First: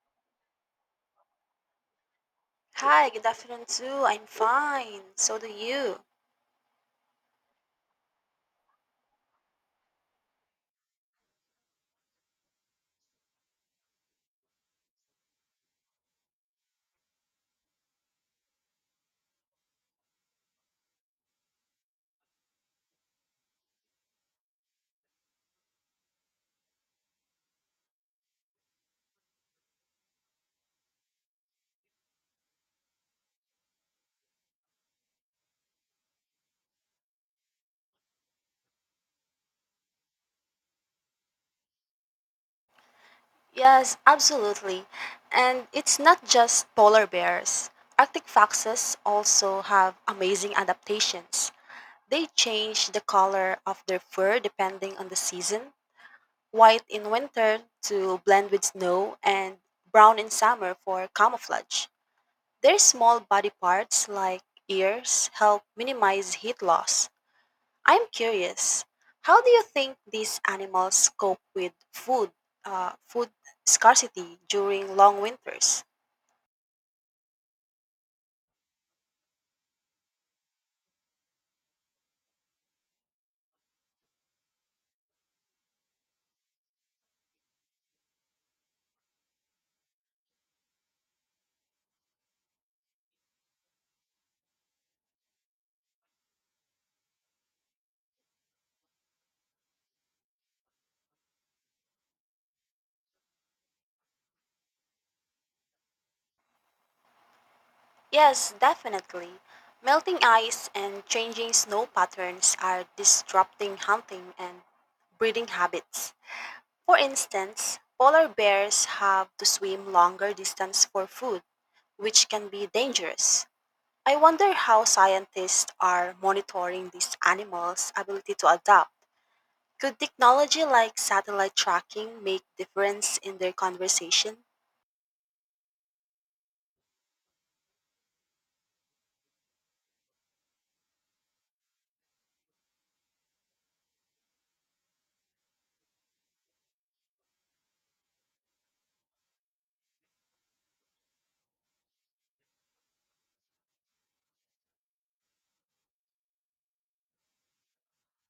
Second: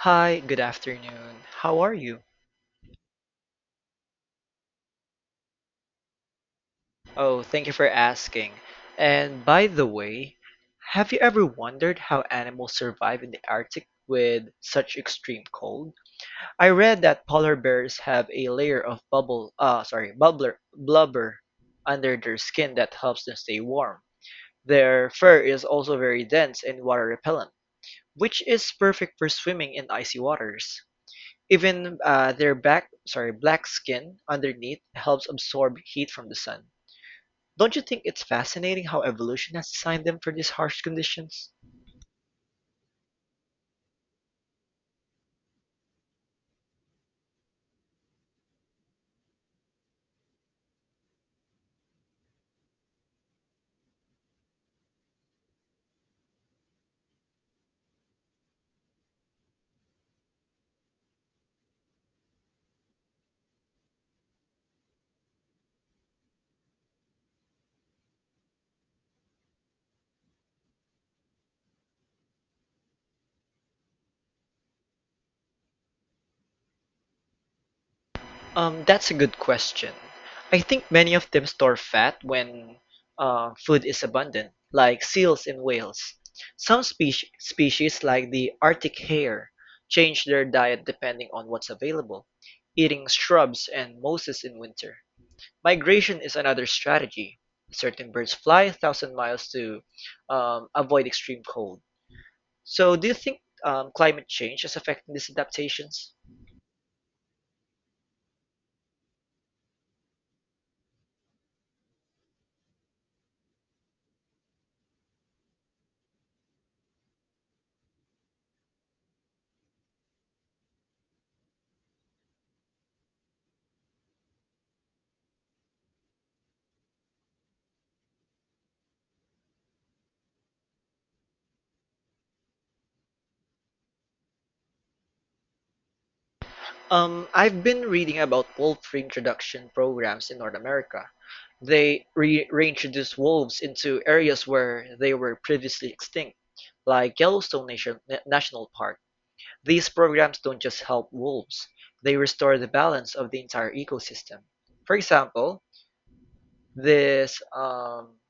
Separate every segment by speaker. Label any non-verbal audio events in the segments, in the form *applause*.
Speaker 1: Hi, good afternoon. How are you?
Speaker 2: Hi, good afternoon too. I'm fine. So do you.
Speaker 1: Oh, thank you for asking. And by the way, have you ever wondered how animals survive in the Arctic with such extreme cold? I read that polar bears have a layer of blubber under their skin that helps them stay warm. Their fur is also very dense and water repellent, which is perfect for swimming in icy waters. Even black skin underneath helps absorb heat from the sun. Don't you think it's fascinating how evolution has designed them for these harsh conditions?
Speaker 2: Yes, absolutely. And it's not just polar bears. Arctic foxes also have amazing adaptations. They change the color of their fur depending on the season, white in winter to blend with snow, and brown in summer for camouflage. Their small body parts, like ears, help minimize heat loss. I'm curious, how do you think these animals cope with food scarcity during long winters?
Speaker 1: That's a good question. I think many of them store fat when food is abundant, like seals and whales. Some species, like the Arctic hare, change their diet depending on what's available, eating shrubs and mosses in winter. Migration is another strategy. Certain birds fly a thousand miles to avoid extreme cold. So, do you think climate change is affecting these adaptations?
Speaker 2: Yes, definitely. Melting ice and changing snow patterns are disrupting hunting and breeding habits. For instance, polar bears have to swim longer distance for food, which can be dangerous. I wonder how scientists are monitoring these animals' ability to adapt. Could technology like satellite tracking make difference in their conversation?
Speaker 1: I've been reading about wolf reintroduction programs in North America. They reintroduce wolves into areas where they were previously extinct, like National Park. These programs don't just help wolves, they restore the balance of the entire ecosystem. For example, This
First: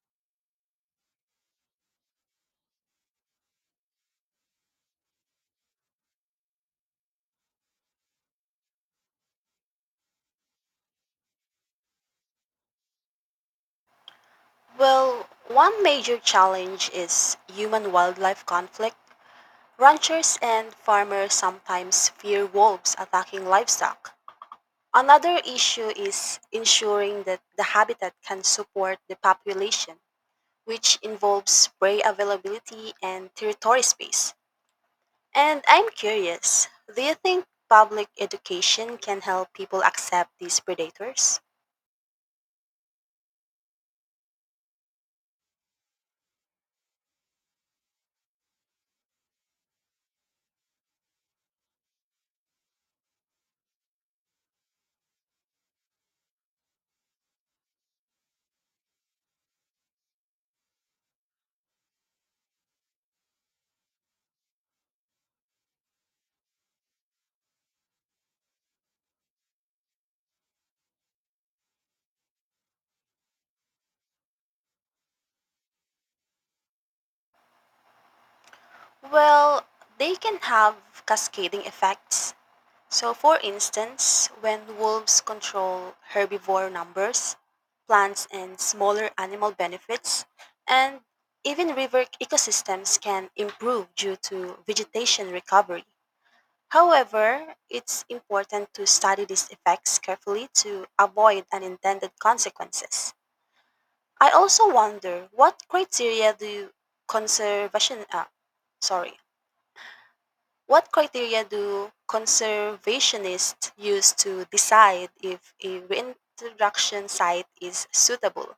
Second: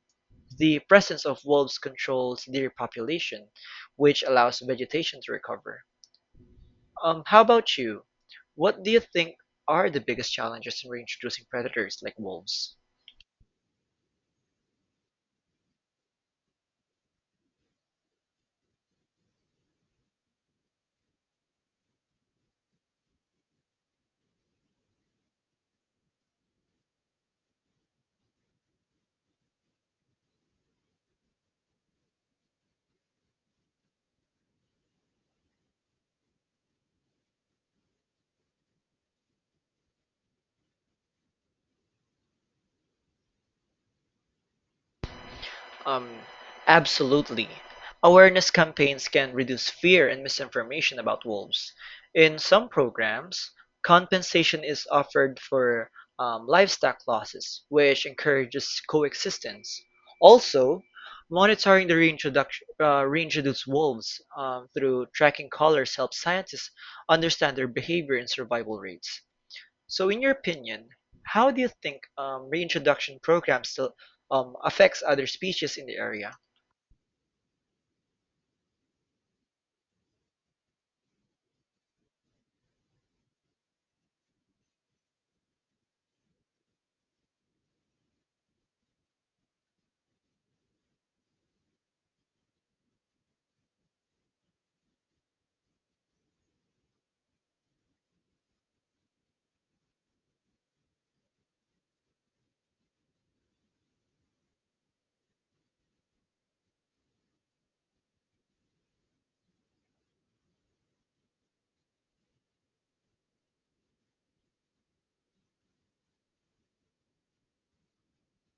Speaker 1: the presence of wolves controls deer population, which allows vegetation to recover. How about you? What do you think are the biggest challenges in reintroducing predators like wolves?
Speaker 2: Well, one major challenge is human-wildlife conflict. Ranchers and farmers sometimes fear wolves attacking livestock. Another issue is ensuring that the habitat can support the population, which involves prey availability and territory space. And I'm curious, do you think public education can help people accept these predators?
Speaker 1: Um, absolutely. Awareness campaigns can reduce fear and misinformation about wolves. In some programs, compensation is offered for livestock losses, which encourages coexistence. Also, monitoring the reintroduced wolves through tracking collars helps scientists understand their behavior and survival rates. So in your opinion, how do you think reintroduction programs still affects other species in the area?
Speaker 2: Well, they can have cascading effects. So, for instance, when wolves control herbivore numbers, plants and smaller animal benefits, and even river ecosystems can improve due to vegetation recovery. However, it's important to study these effects carefully to avoid unintended consequences. I also wonder what criteria do conservation sorry what criteria do conservationists use to decide if a reintroduction site is suitable?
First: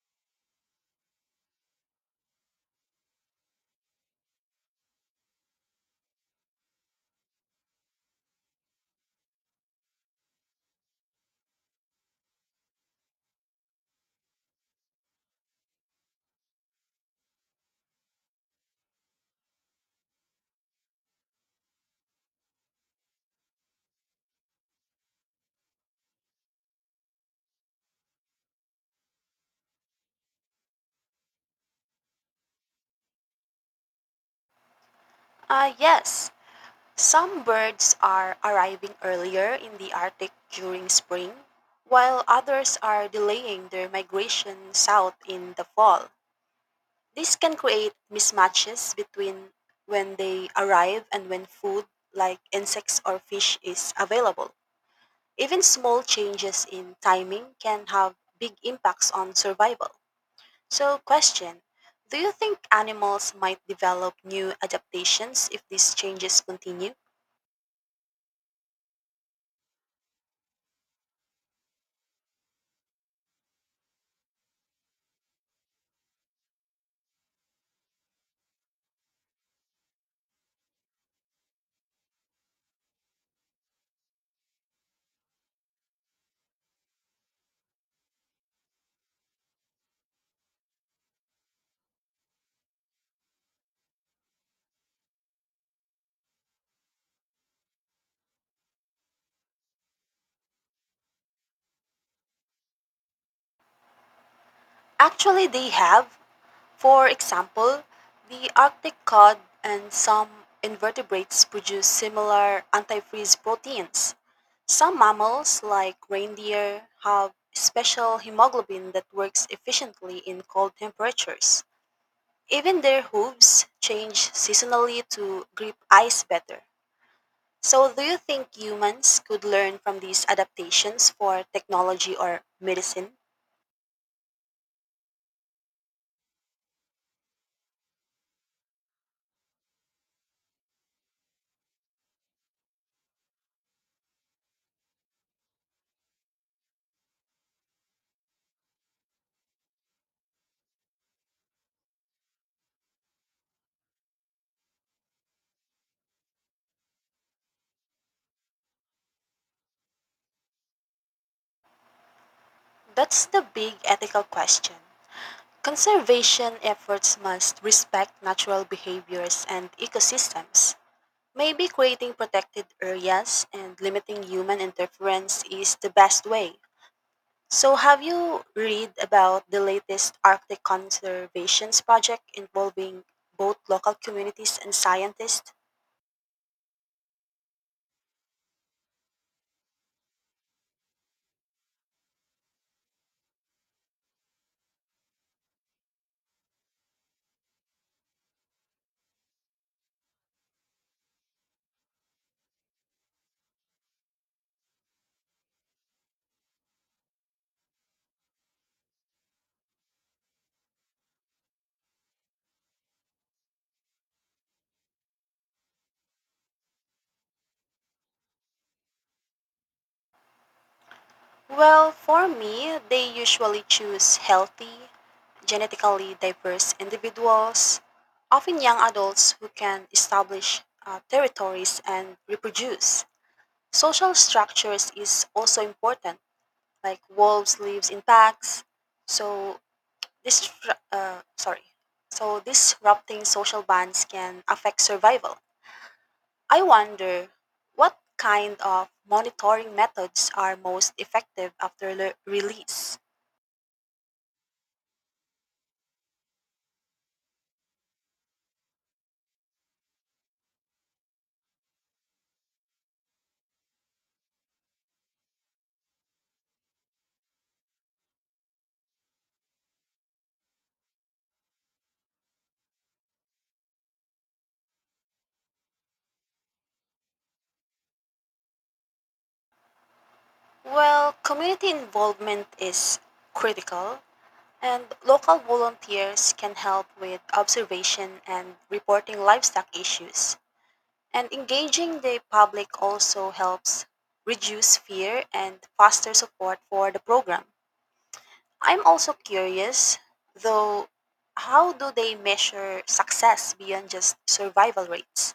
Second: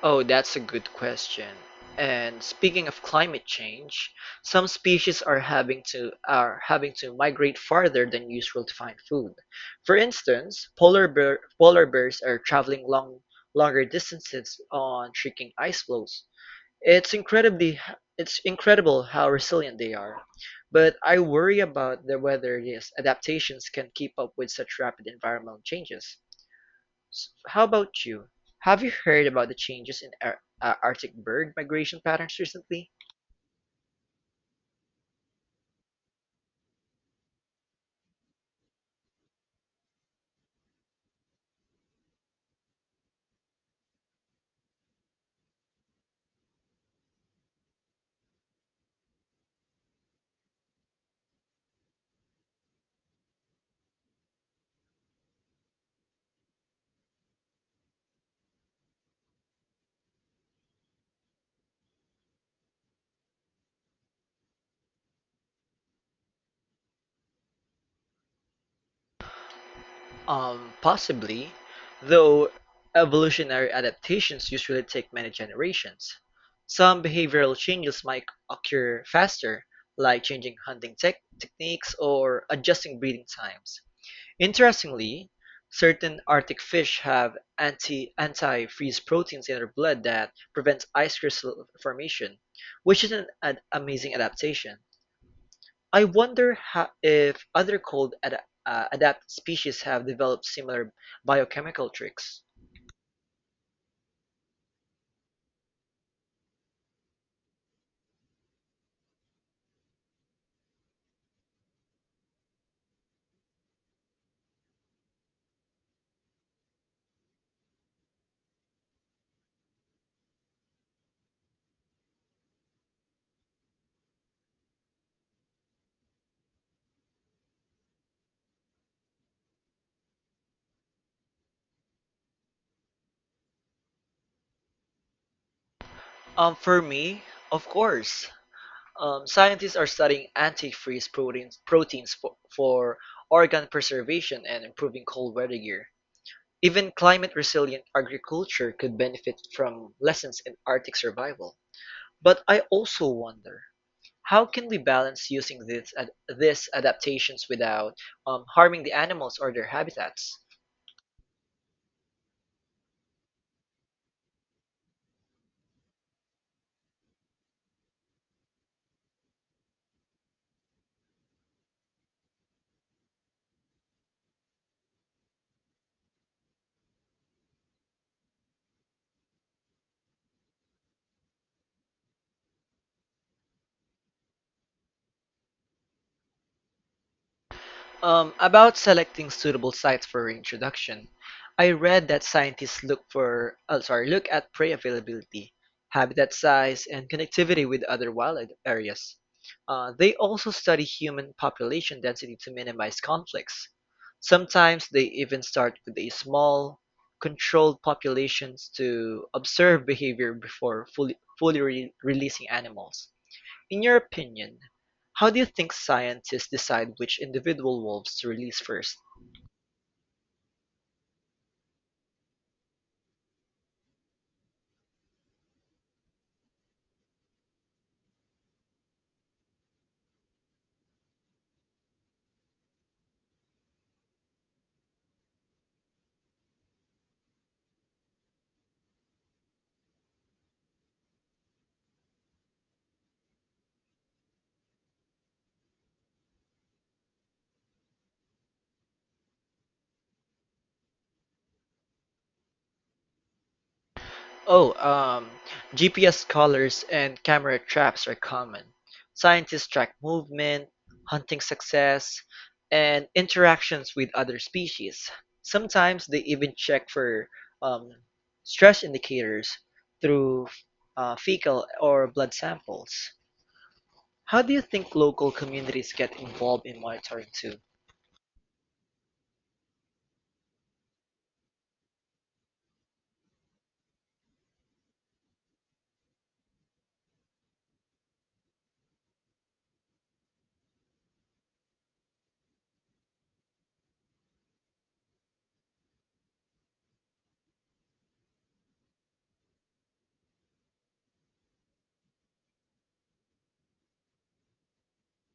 Speaker 1: Oh, that's a good question. And speaking of climate change, some species are having to migrate farther than usual to find food. For instance, polar bears are traveling longer distances on shrinking ice floes. It's incredibly it's incredible how resilient they are, but I worry about the whether these adaptations can keep up with such rapid environmental changes. How about you? Have you heard about the changes in Arctic bird migration patterns recently?
Speaker 2: Ah, yes. Some birds are arriving earlier in the Arctic during spring, while others are delaying their migration south in the fall. This can create mismatches between when they arrive and when food, like insects or fish, is available. Even small changes in timing can have big impacts on survival. So, question, do you think animals might develop new adaptations if these changes continue?
Speaker 1: Possibly, though evolutionary adaptations usually take many generations. Some behavioral changes might occur faster, like changing hunting tech techniques or adjusting breeding times. Interestingly, certain Arctic fish have anti-freeze proteins in their blood that prevents ice crystal formation, which is an amazing adaptation. I wonder if other adapt species have developed similar biochemical tricks.
Speaker 2: Actually, they have. For example, the Arctic cod and some invertebrates produce similar antifreeze proteins. Some mammals, like reindeer, have special hemoglobin that works efficiently in cold temperatures. Even their hooves change seasonally to grip ice better. So, do you think humans could learn from these adaptations for technology or medicine?
Speaker 1: For me, of course. Scientists are studying proteins for organ preservation and improving cold weather gear. Even climate-resilient agriculture could benefit from lessons in Arctic survival. But I also wonder, how can we balance using these adaptations without harming the animals or their habitats?
Speaker 2: That's the big ethical question. Conservation efforts must respect natural behaviors and ecosystems. Maybe creating protected areas and limiting human interference is the best way. So, have you read about the latest Arctic Conservations project involving both local communities and scientists?
Speaker 1: About selecting suitable sites for reintroduction, I read that scientists look for, oh, sorry, look at prey availability, habitat size, and connectivity with other wild areas. They also study human population density to minimize conflicts. Sometimes they even start with a small, controlled populations to observe behavior before fully releasing animals. In your opinion, how do you think scientists decide which individual wolves to release first?
Speaker 2: Well, for me, they usually choose healthy, genetically diverse individuals, often young adults who can establish territories and reproduce. Social structures is also important, like wolves lives in packs, so This, sorry. So disrupting social bonds can affect survival. I wonder what kind of monitoring methods are most effective after release.
Speaker 1: Oh, um, GPS collars and camera traps are common. Scientists track movement, hunting success, and interactions with other species. Sometimes they even check for um, stress indicators through fecal or blood samples. How do you think local communities get involved in monitoring too?
Speaker 2: Well, community involvement is critical, and local volunteers can help with observation and reporting livestock issues. And engaging the public also helps reduce fear and foster support for the program. I'm also curious, though, how do they measure success beyond just survival rates?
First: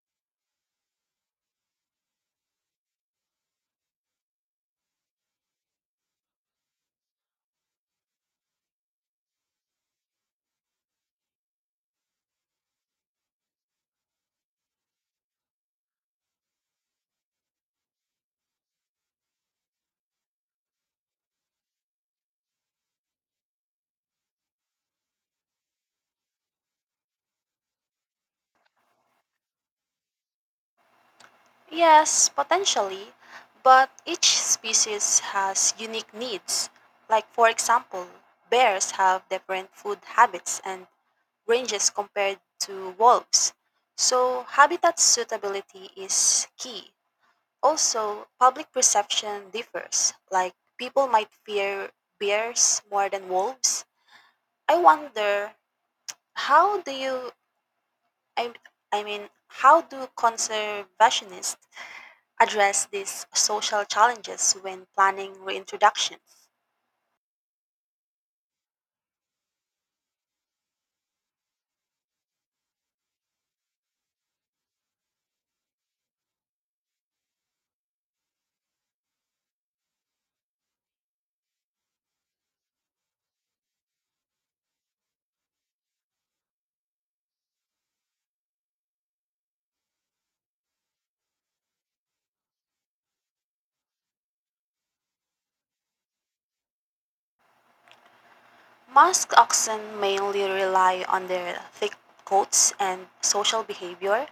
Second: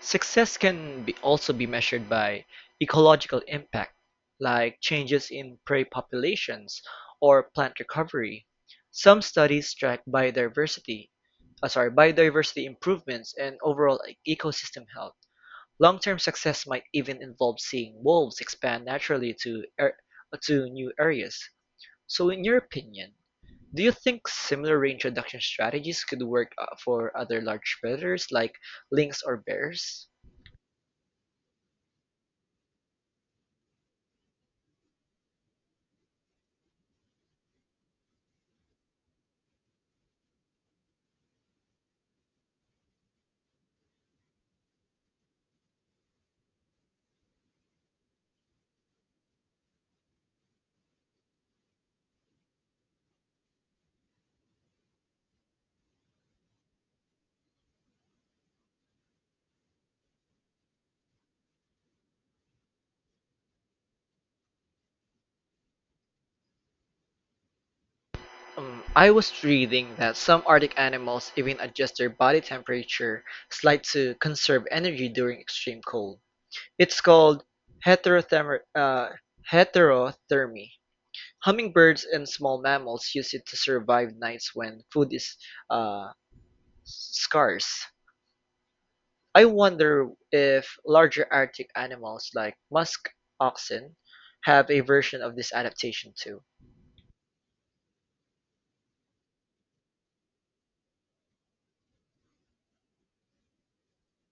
Speaker 1: Success can be also be measured by ecological impact, like changes in prey populations or plant recovery. Some studies track biodiversity improvements and overall ecosystem health. Long-term success might even involve seeing wolves expand naturally to new areas. So, in your opinion, do you think similar reintroduction strategies could work for other large predators like lynx or bears?
Speaker 2: Yes, potentially, but each species has unique needs. Like, for example, bears have different food habits and ranges compared to wolves. So, habitat suitability is key. Also, public perception differs. Like, people might fear bears more than wolves. I wonder, How do you I I mean, how do conservationists address these social challenges when planning reintroduction?
Speaker 1: I was reading that some Arctic animals even adjust their body temperature slight to conserve energy during extreme cold. It's called heterotherm- uh, heterothermy. Hummingbirds and small mammals use it to survive nights when food is uh, scarce. I wonder if larger Arctic animals like musk oxen have a version of this adaptation too.
Speaker 2: Musk oxen mainly rely on their thick coats and social behavior.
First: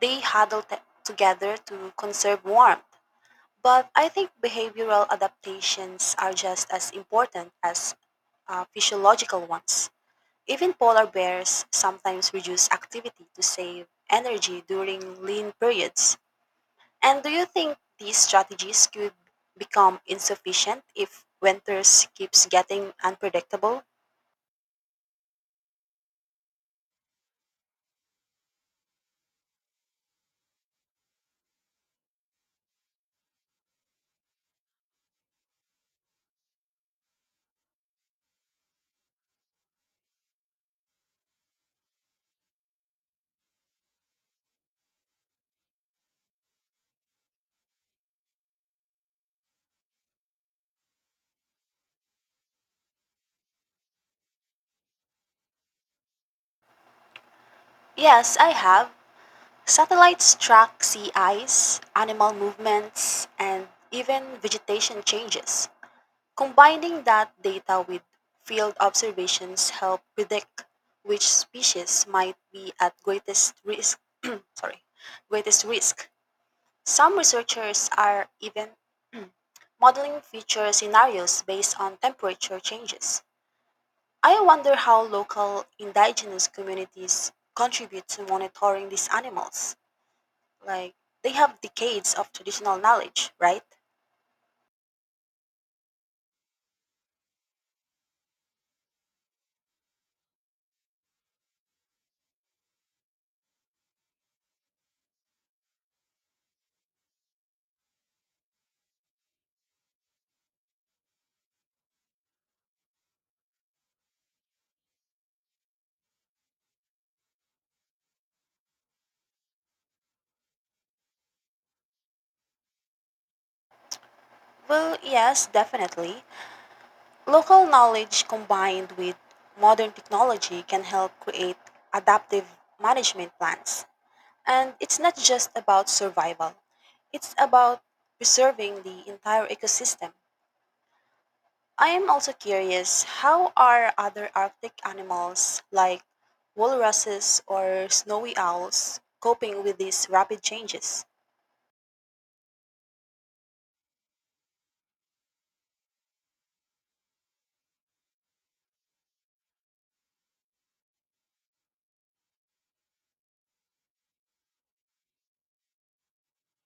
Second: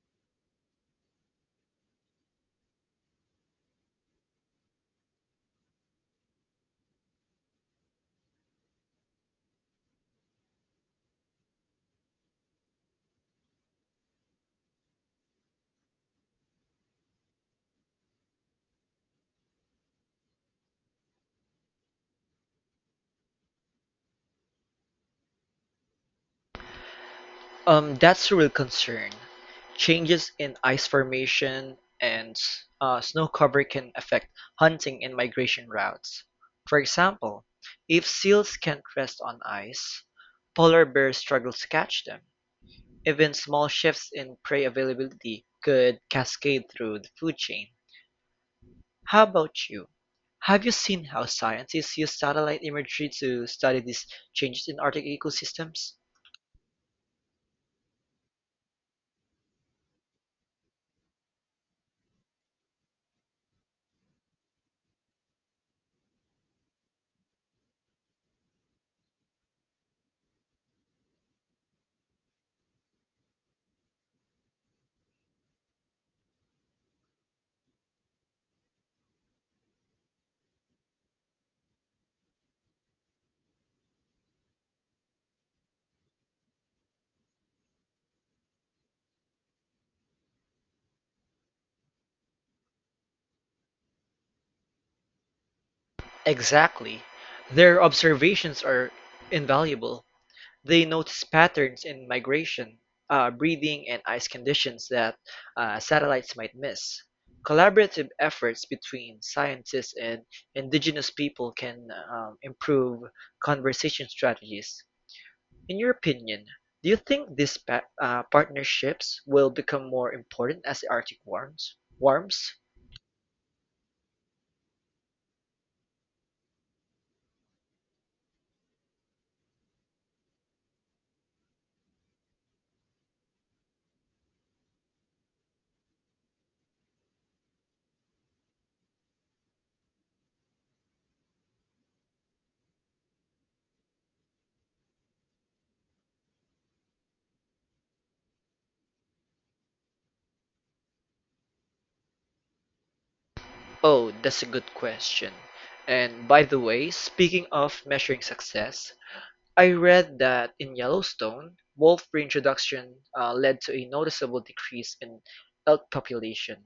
Speaker 2: They together to conserve warmth. But I think behavioral adaptations are just as important as physiological ones. Even polar bears sometimes reduce activity to save energy during lean periods. And do you think these strategies could become insufficient if winters keeps getting unpredictable?
Speaker 1: That's a real concern. Changes in ice formation and snow cover can affect hunting and migration routes. For example, if seals can't rest on ice, polar bears struggle to catch them. Even small shifts in prey availability could cascade through the food chain. How about you? Have you seen how scientists use satellite imagery to study these changes in Arctic ecosystems?
Speaker 2: Yes, I have. Satellites track sea ice, animal movements, and even vegetation changes. Combining that data with field observations help predict which species might be at greatest risk. *clears throat* sorry, greatest risk. Some researchers are even modeling future scenarios based on temperature changes. I wonder how local indigenous communities contribute to monitoring these animals. Like, they have decades of traditional knowledge, right?
Speaker 1: Exactly. Their observations are invaluable. They notice patterns in breeding, and ice conditions that satellites might miss. Collaborative efforts between scientists and indigenous people can improve conversation strategies. In your opinion, do you think these partnerships will become more important as the Arctic warms? warms?
Speaker 2: Well, yes, definitely. Local knowledge combined with modern technology can help create adaptive management plans. And it's not just about survival, it's about preserving the entire ecosystem. I am also curious, how are other Arctic animals like walruses or snowy owls coping with these rapid changes?
Speaker 1: Oh, that's a good question. And by the way, speaking of measuring success, I read that in Yellowstone, wolf reintroduction led to a noticeable decrease in elk population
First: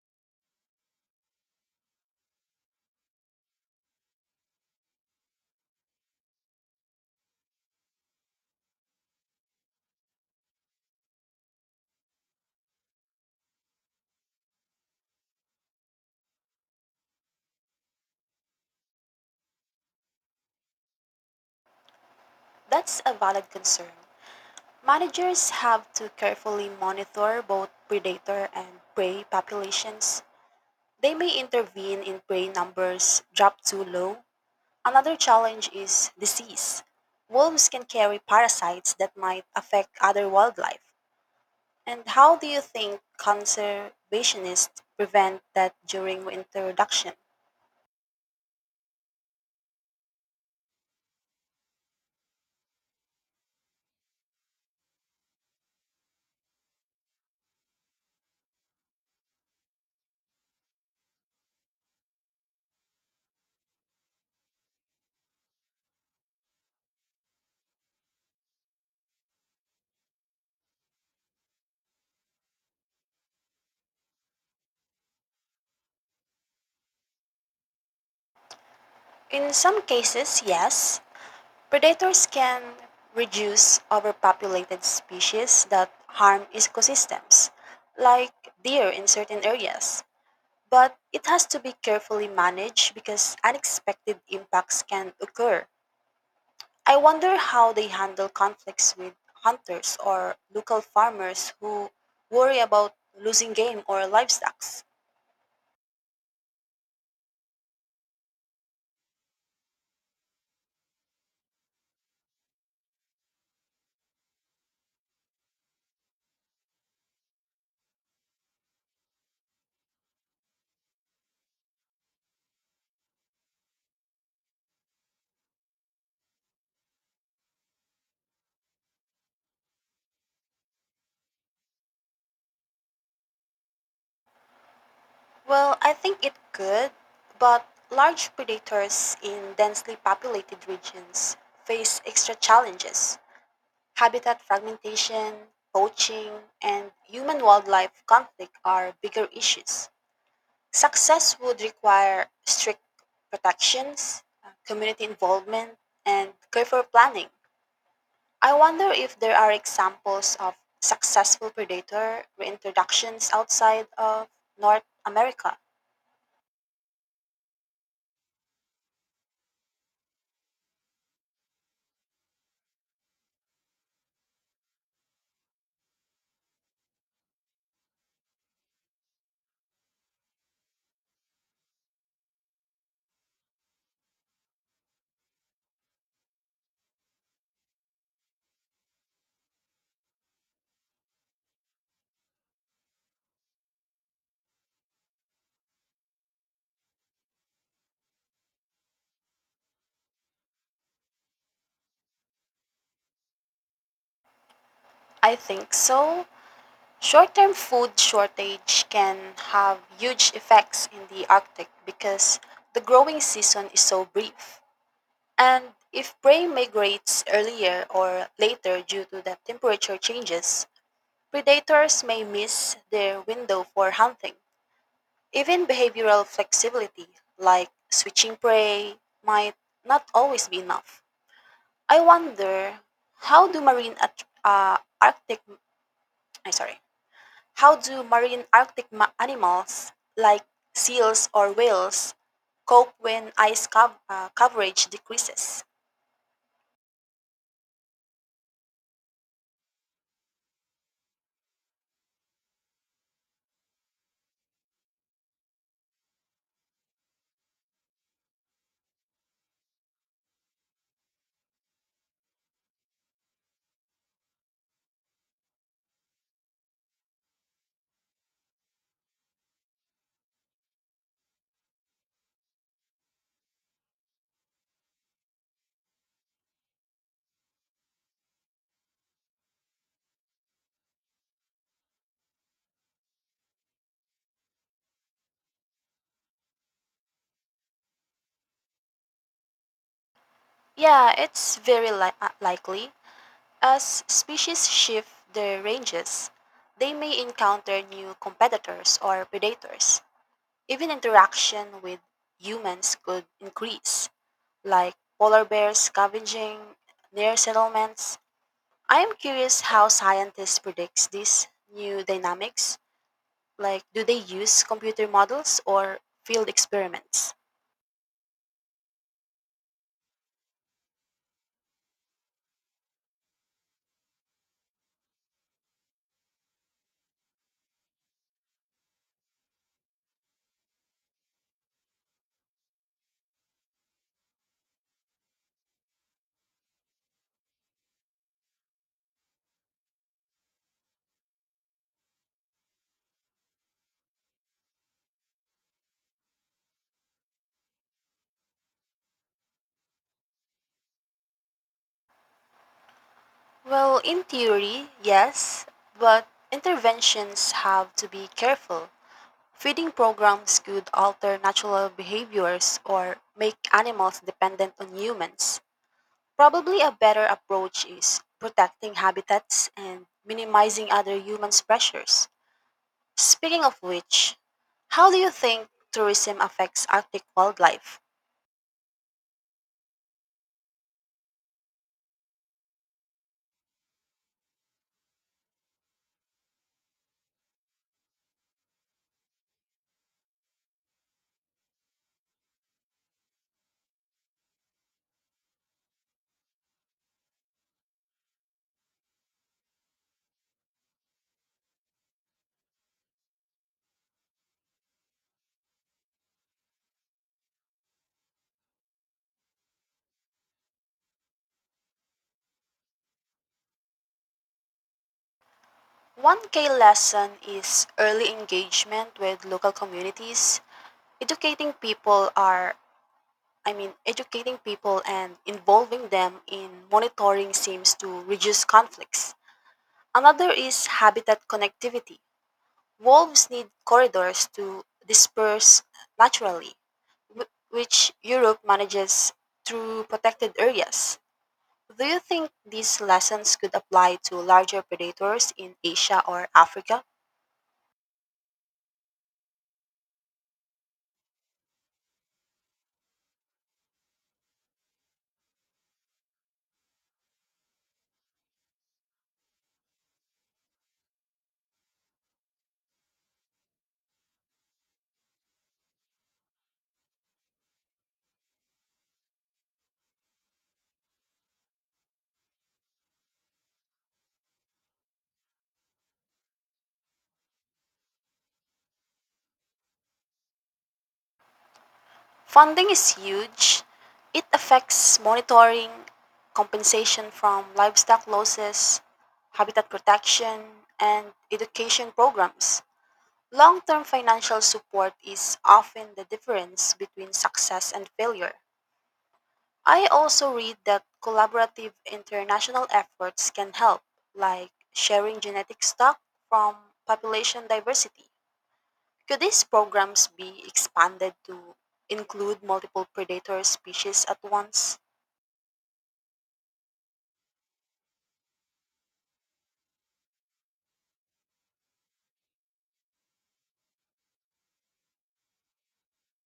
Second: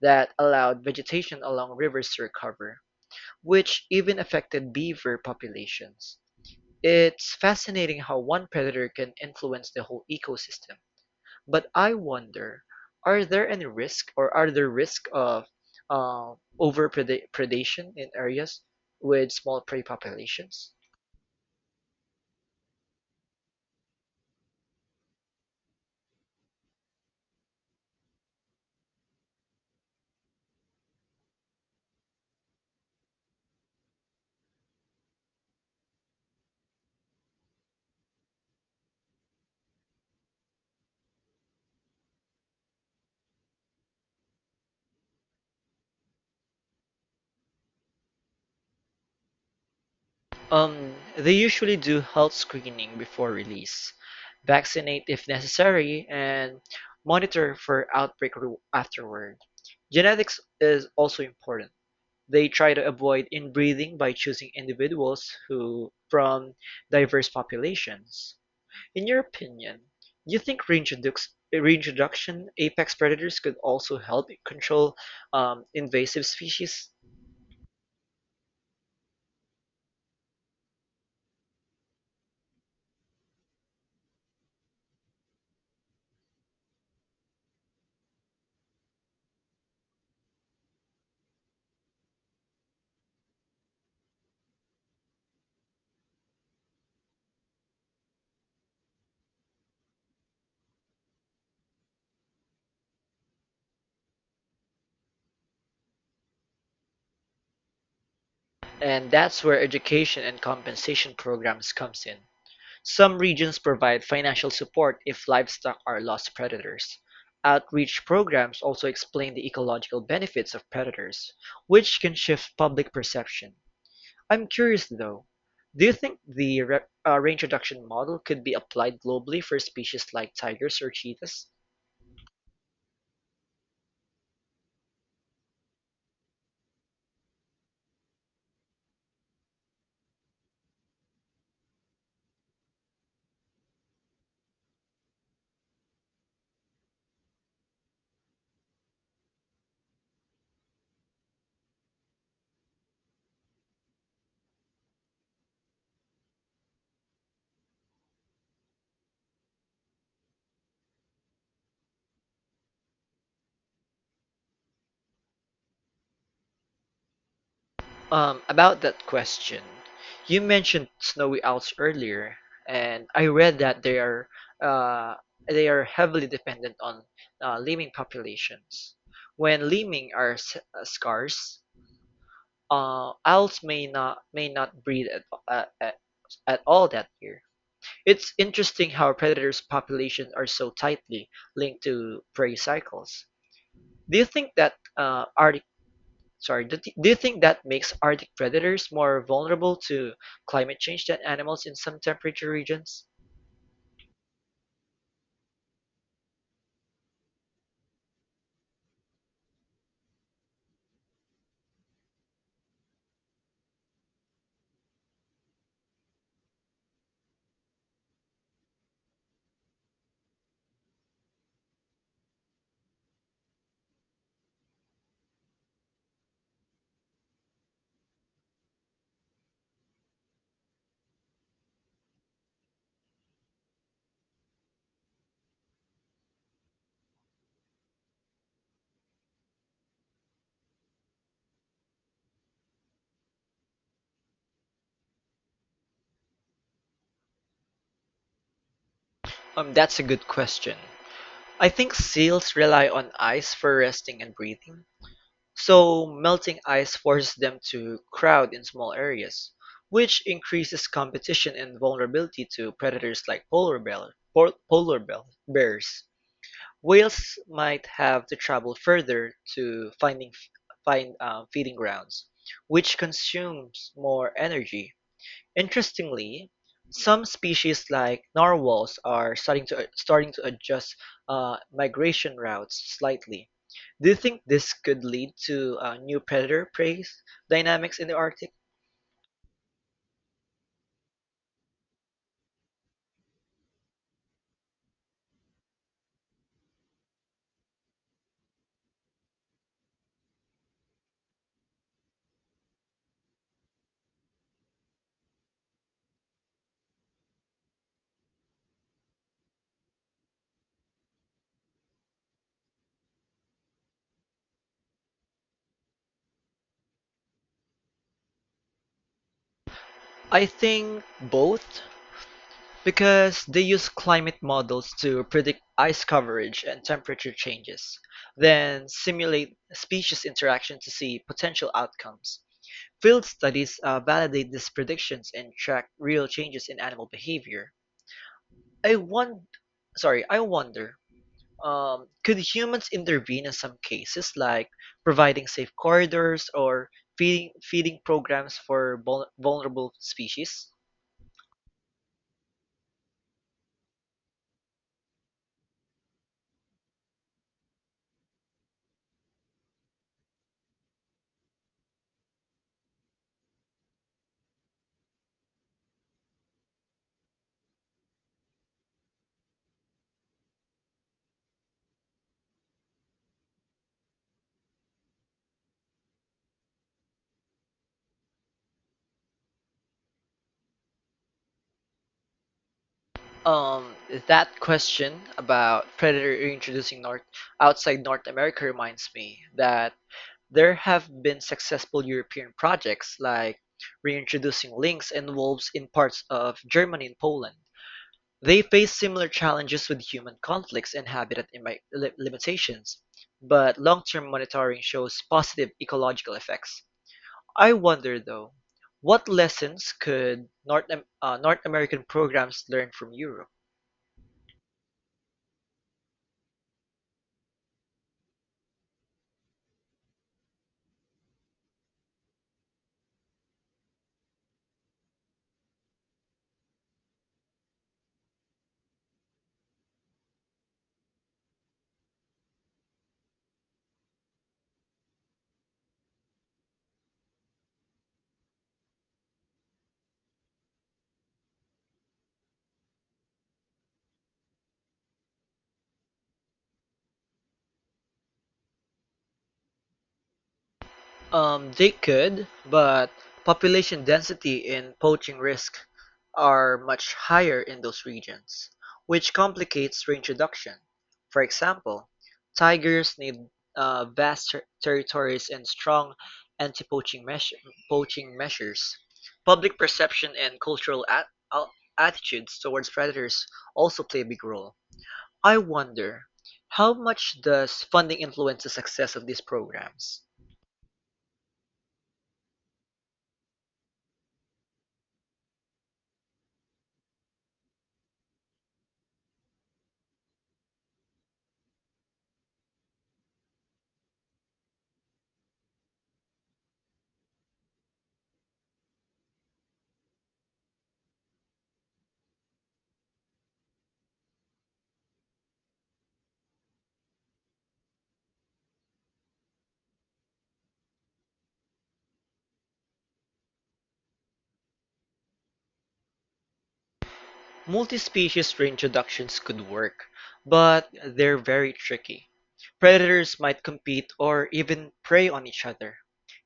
Speaker 1: that allowed vegetation along rivers to recover, which even affected beaver populations. It's fascinating how one predator can influence the whole ecosystem. But I wonder, are there risk of uh, over predation in areas with small prey populations?
Speaker 2: That's a valid concern. Managers have to carefully monitor both predator and prey populations. They may intervene if prey numbers drop too low. Another challenge is disease. Wolves can carry parasites that might affect other wildlife. And how do you think conservationists prevent that during reintroduction?
Speaker 1: They usually do health screening before release, vaccinate if necessary, and monitor for afterward. Genetics is also important. They try to avoid inbreeding by choosing individuals who from diverse populations. In your opinion, do you think reintroduction apex predators could also help control invasive species?
Speaker 2: In some cases, yes, predators can reduce overpopulated species that harm ecosystems, like deer in certain areas. But it has to be carefully managed because unexpected impacts can occur. I wonder how they handle conflicts with hunters or local farmers who worry about losing game or livestock.
Speaker 1: And that's where education and compensation programs comes in. Some regions provide financial support if livestock are lost predators. Outreach programs also explain the ecological benefits of predators, which can shift public perception. I'm curious though, do you think the re reintroduction model could be applied globally for species like tigers or cheetahs?
Speaker 2: Well, I think it could, but large predators in densely populated regions face extra challenges. Habitat fragmentation, poaching, and human wildlife conflict are bigger issues. Success would require strict protections, community involvement, and careful planning. I wonder if there are examples of successful predator reintroductions outside of North America.
Speaker 1: About that question, you mentioned snowy owls earlier, and I read that uh, they are heavily dependent on lemming populations. When lemming are scarce, owls may not breed at all that year. It's interesting how predators' populations are so tightly linked to prey cycles. Do you think that Arctic sorry, do, th- do you think that makes Arctic predators more vulnerable to climate change than animals in some temperature regions?
Speaker 2: I think so. Short term food shortage can have huge effects in the Arctic because the growing season is so brief. And if prey migrates earlier or later due to the temperature changes, predators may miss their window for hunting. Even behavioral flexibility, like switching prey, might not always be enough. I wonder, how do marine at- uh, Arctic, I'm sorry, how do marine Arctic animals like seals or whales cope when ice coverage decreases?
Speaker 1: That's a good question. I think seals rely on ice for resting and breathing, so melting ice forces them to crowd in small areas, which increases competition and vulnerability to predators like polar bear, pol- polar bear- bears. Whales might have to travel further to find feeding grounds, which consumes more energy. Interestingly, some species like narwhals are starting to starting to adjust migration routes slightly. Do you think this could lead to new predator prey dynamics in the Arctic?
Speaker 2: Yeah, it's very likely. As species shift their ranges, they may encounter new competitors or predators. Even interaction with humans could increase, like polar bears scavenging near settlements. I am curious how scientists predict these new dynamics. Like, do they use computer models or field experiments?
Speaker 1: I think both. Because they use climate models to predict ice coverage and temperature changes, then simulate species interaction to see potential outcomes. Field studies validate these predictions and track real changes in animal behavior. I won- I wonder, could humans intervene in some cases, like providing safe corridors or feeding programs for vulnerable species?
Speaker 2: Well, in theory, yes, but interventions have to be careful. Feeding programs could alter natural behaviors or make animals dependent on humans. Probably a better approach is protecting habitats and minimizing other humans' pressures. Speaking of which, how do you think tourism affects Arctic wildlife?
Speaker 1: Um, that question about Predator reintroducing North outside North America reminds me that there have been successful European projects like reintroducing lynx and wolves in parts of Germany and Poland. They face similar challenges with human conflicts and limitations, but long-term monitoring shows positive ecological effects. I wonder, though, what lessons could North American programs learn from Europe?
Speaker 2: One key lesson is early engagement with local communities. Educating people are I mean educating people and involving them in monitoring seems to reduce conflicts. Another is habitat connectivity. Wolves need corridors to disperse naturally, which Europe manages through protected areas. Do you think these lessons could apply to larger predators in Asia or Africa?
Speaker 1: They could, but population density and poaching risk are much higher in those regions, which complicates reintroduction. For example, tigers need territories and strong anti-poaching measure- poaching measures. Public perception and cultural al- attitudes towards predators also play a big role. I wonder, how much does funding influence the success of these programs?
Speaker 2: Funding is huge. It affects monitoring, compensation from livestock losses, habitat protection, and education programs. Long term financial support is often the difference between success and failure. I also read that collaborative international efforts can help, like sharing genetic stock from population diversity. Could these programs be expanded to include multiple predator species at once?
Speaker 1: Multi-species reintroductions could work, but they're very tricky. Predators might compete or even prey on each other.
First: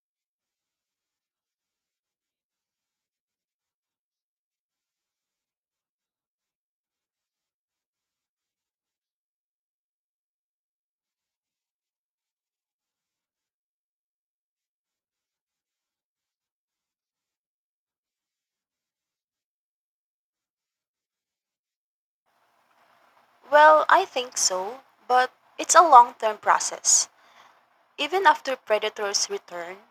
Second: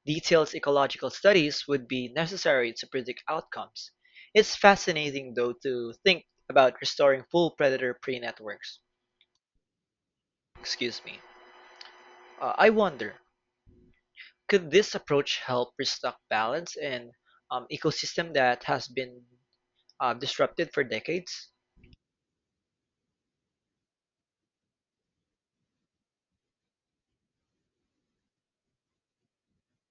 Speaker 1: Detailed ecological studies would be necessary to predict outcomes. It's fascinating though to think about restoring full predator prey networks. Excuse me. I wonder, could this approach help restock balance in ecosystem that has been disrupted for decades?
Speaker 2: Well, I think so, but it's a long term process. Even after predators return,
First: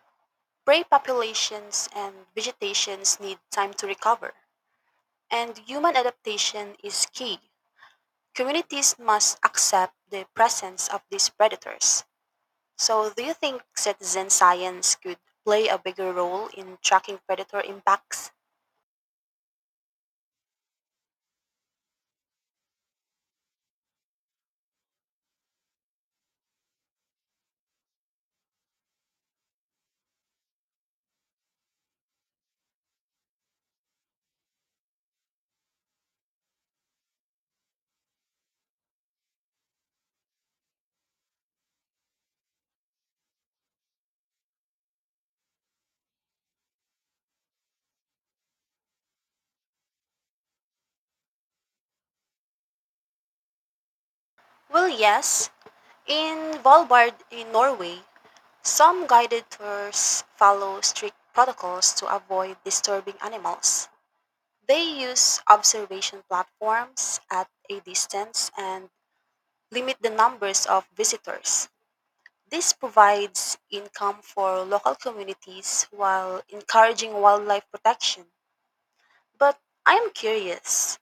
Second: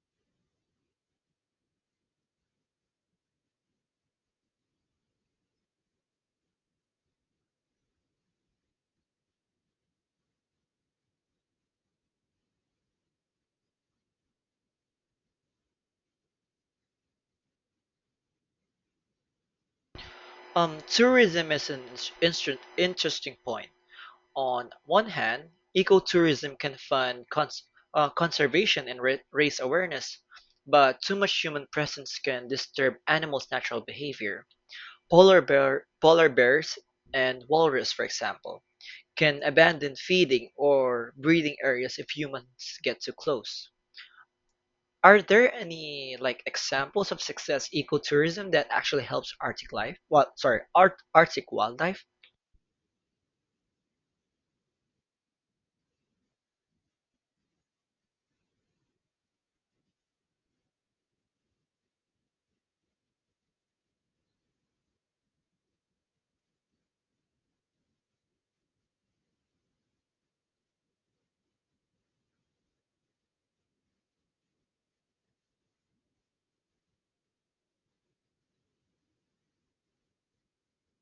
Speaker 2: prey populations and vegetations need time to recover, and human adaptation is key. Communities must accept the presence of these predators. So, do you think citizen science could play a bigger role in tracking predator impacts?
Speaker 1: Tourism is an interesting point. On one hand, ecotourism can fund conservation and raise awareness, but too much human presence can disturb animals' natural behavior. Polar bears and walrus, for example, can abandon feeding or breeding areas if humans get too close. Are there any like examples of success ecotourism that actually helps Arctic life? Well, sorry, art, Arctic wildlife?
Speaker 2: Well, yes. In Valbard in Norway, some guided tours follow strict protocols to avoid disturbing animals. They use observation platforms at a distance and limit the numbers of visitors. This provides income for local communities while encouraging wildlife protection. But I am curious,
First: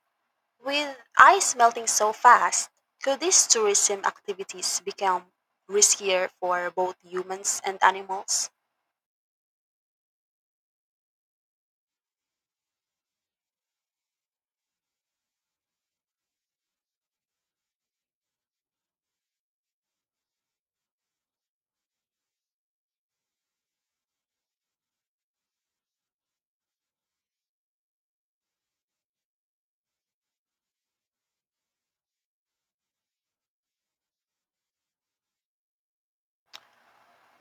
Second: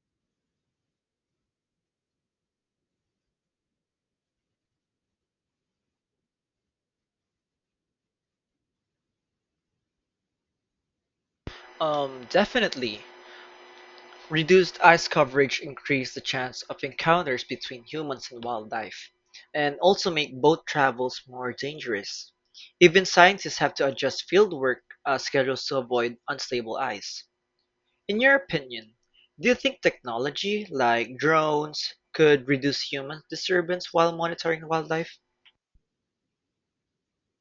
Speaker 2: with ice melting so fast, could these tourism activities become riskier for both humans and animals?
Speaker 1: Definitely. Reduced ice coverage increase the chance of encounters between humans and wildlife, and also make boat travels more dangerous. Even scientists have to adjust fieldwork schedules to avoid unstable ice. In your opinion, do you think technology like drones could reduce human disturbance while monitoring wildlife?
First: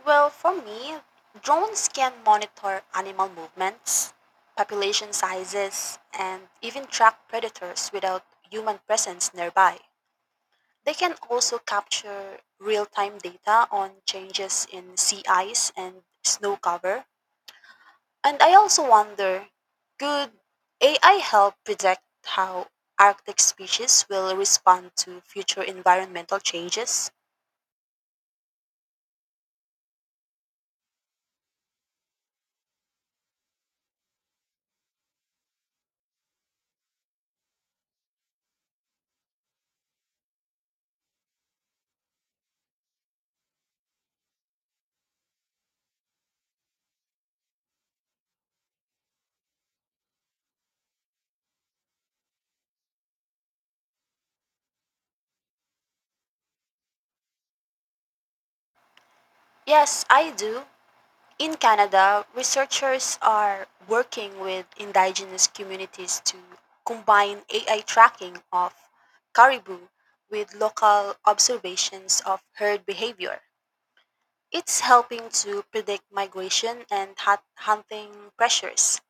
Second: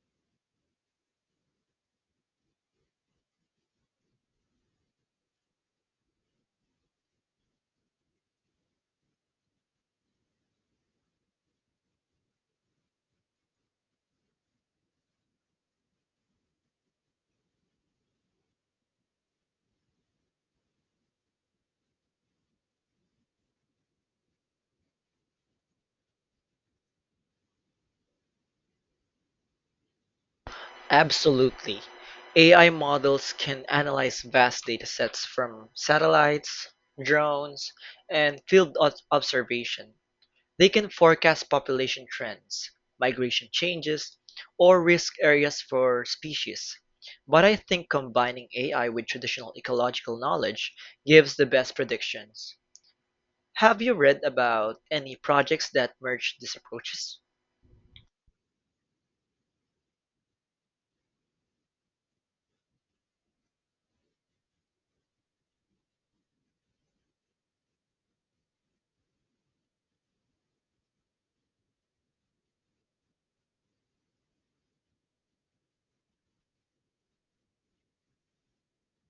Speaker 2: Well, for me, drones can monitor animal movements, population sizes, and even track predators without human presence nearby. They can also capture real time data on changes in sea ice and snow cover. And I also wonder, could AI help predict how Arctic species will respond to future environmental changes?
Speaker 1: Absolutely. AI models can analyze vast datasets from satellites, drones, and field observation. They can forecast population trends, migration changes, or risk areas for species. But I think combining AI with traditional ecological knowledge gives the best predictions. Have you read about any projects that merge these approaches?
Speaker 2: Yes, I do. In Canada, researchers are working with indigenous communities to combine AI tracking of caribou with local observations of herd behavior. It's helping to predict migration and hunting pressures.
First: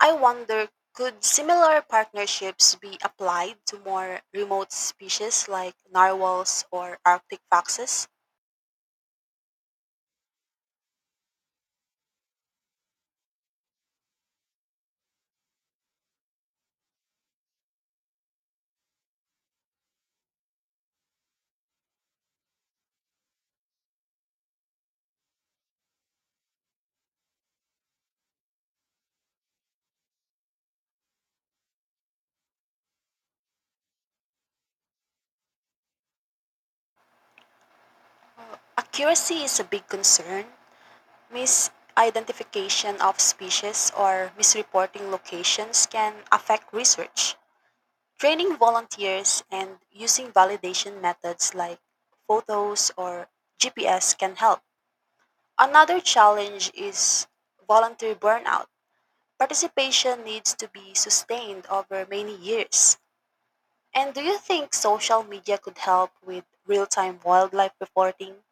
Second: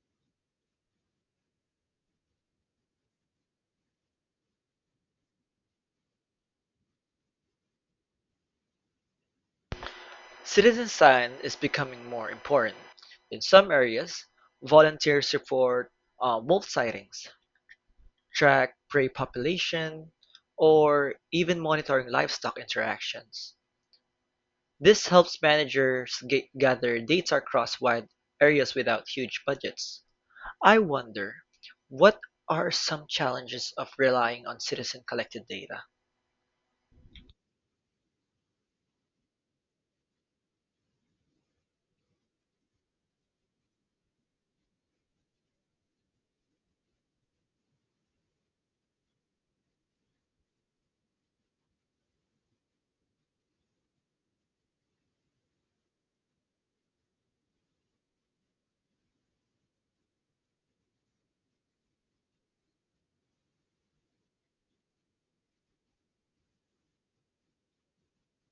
Speaker 2: I wonder, could similar partnerships be applied to more remote species like narwhals or arctic foxes?
Speaker 1: Citizen science is becoming more important. In some areas, volunteers report wolf sightings, track prey population, or even monitoring livestock interactions. This helps managers gather data across wide areas without huge budgets. I wonder, what are some challenges of relying on citizen collected data?
Speaker 2: Accuracy is a big concern. Misidentification of species or misreporting locations can affect research. Training volunteers and using validation methods like photos or GPS can help. Another challenge is volunteer burnout. Participation needs to be sustained over many years. And do you think social media could help with real time wildlife reporting?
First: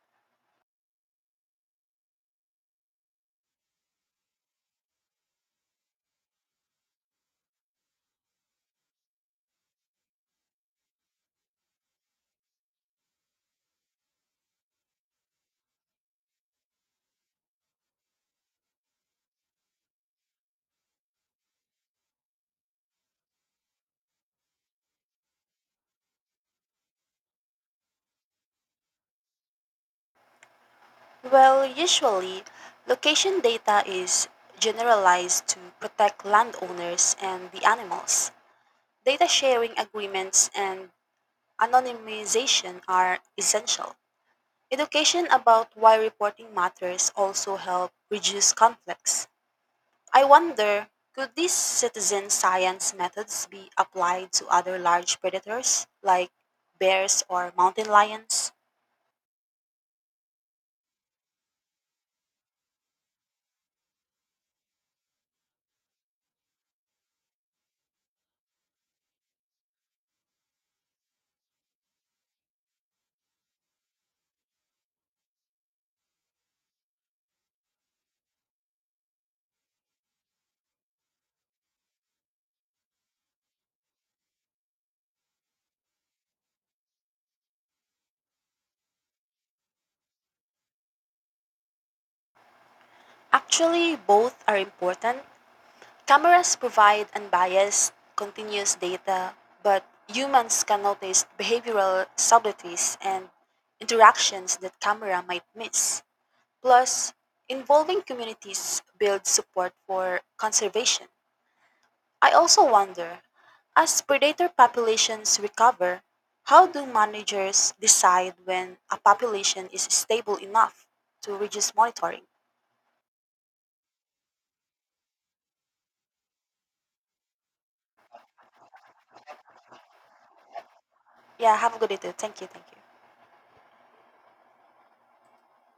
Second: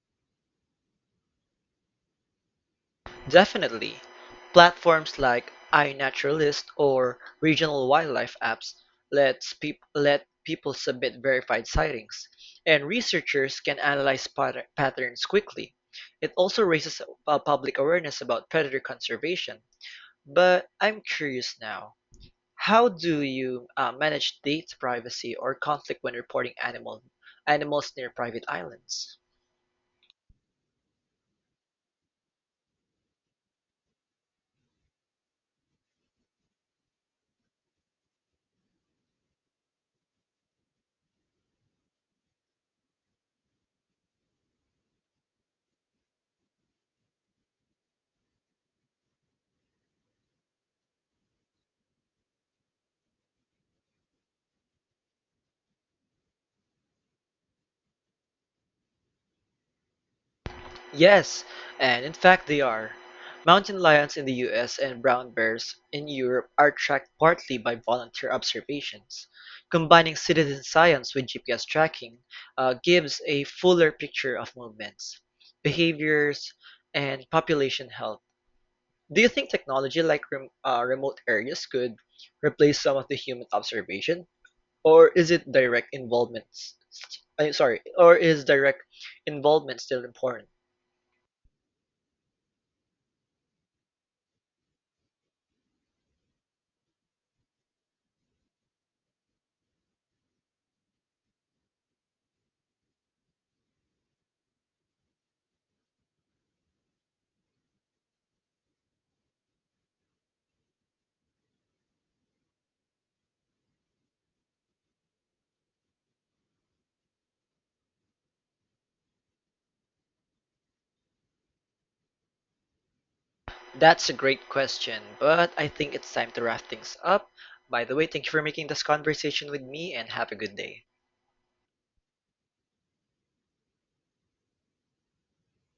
Speaker 1: Definitely. Platforms like iNaturalist or regional wildlife apps let people submit verified sightings, and researchers can analyze patterns quickly. It also raises public awareness about predator conservation. But I'm curious now, how do you manage data privacy or conflict when reporting animals near private islands?
Speaker 2: Well, usually, location data is generalized to protect landowners and the animals. Data sharing agreements and anonymization are essential. Education about why reporting matters also help reduce conflicts. I wonder, could these citizen science methods be applied to other large predators like bears or mountain lions?
Speaker 1: Yes, and in fact they are. Mountain lions in the US and brown bears in Europe are tracked partly by volunteer observations. Combining citizen science with GPS tracking gives a fuller picture of movements, behaviors, and population health. Do you think technology like remote areas could replace some of the human observation, or is it direct involvement? S- s- I'm sorry, or is direct involvement still important?
Speaker 2: Actually, both are important. Cameras provide unbiased, continuous data, but humans can notice behavioral subtleties and interactions that camera might miss. Plus, involving communities builds support for conservation. I also wonder, as predator populations recover, how do managers decide when a population is stable enough to reduce monitoring?
Speaker 1: That's a great question, but I think it's time to wrap things up. By the way, thank you for making this conversation with me and have a good day.
Speaker 2: Yeah, have a good day too. Thank you, thank you.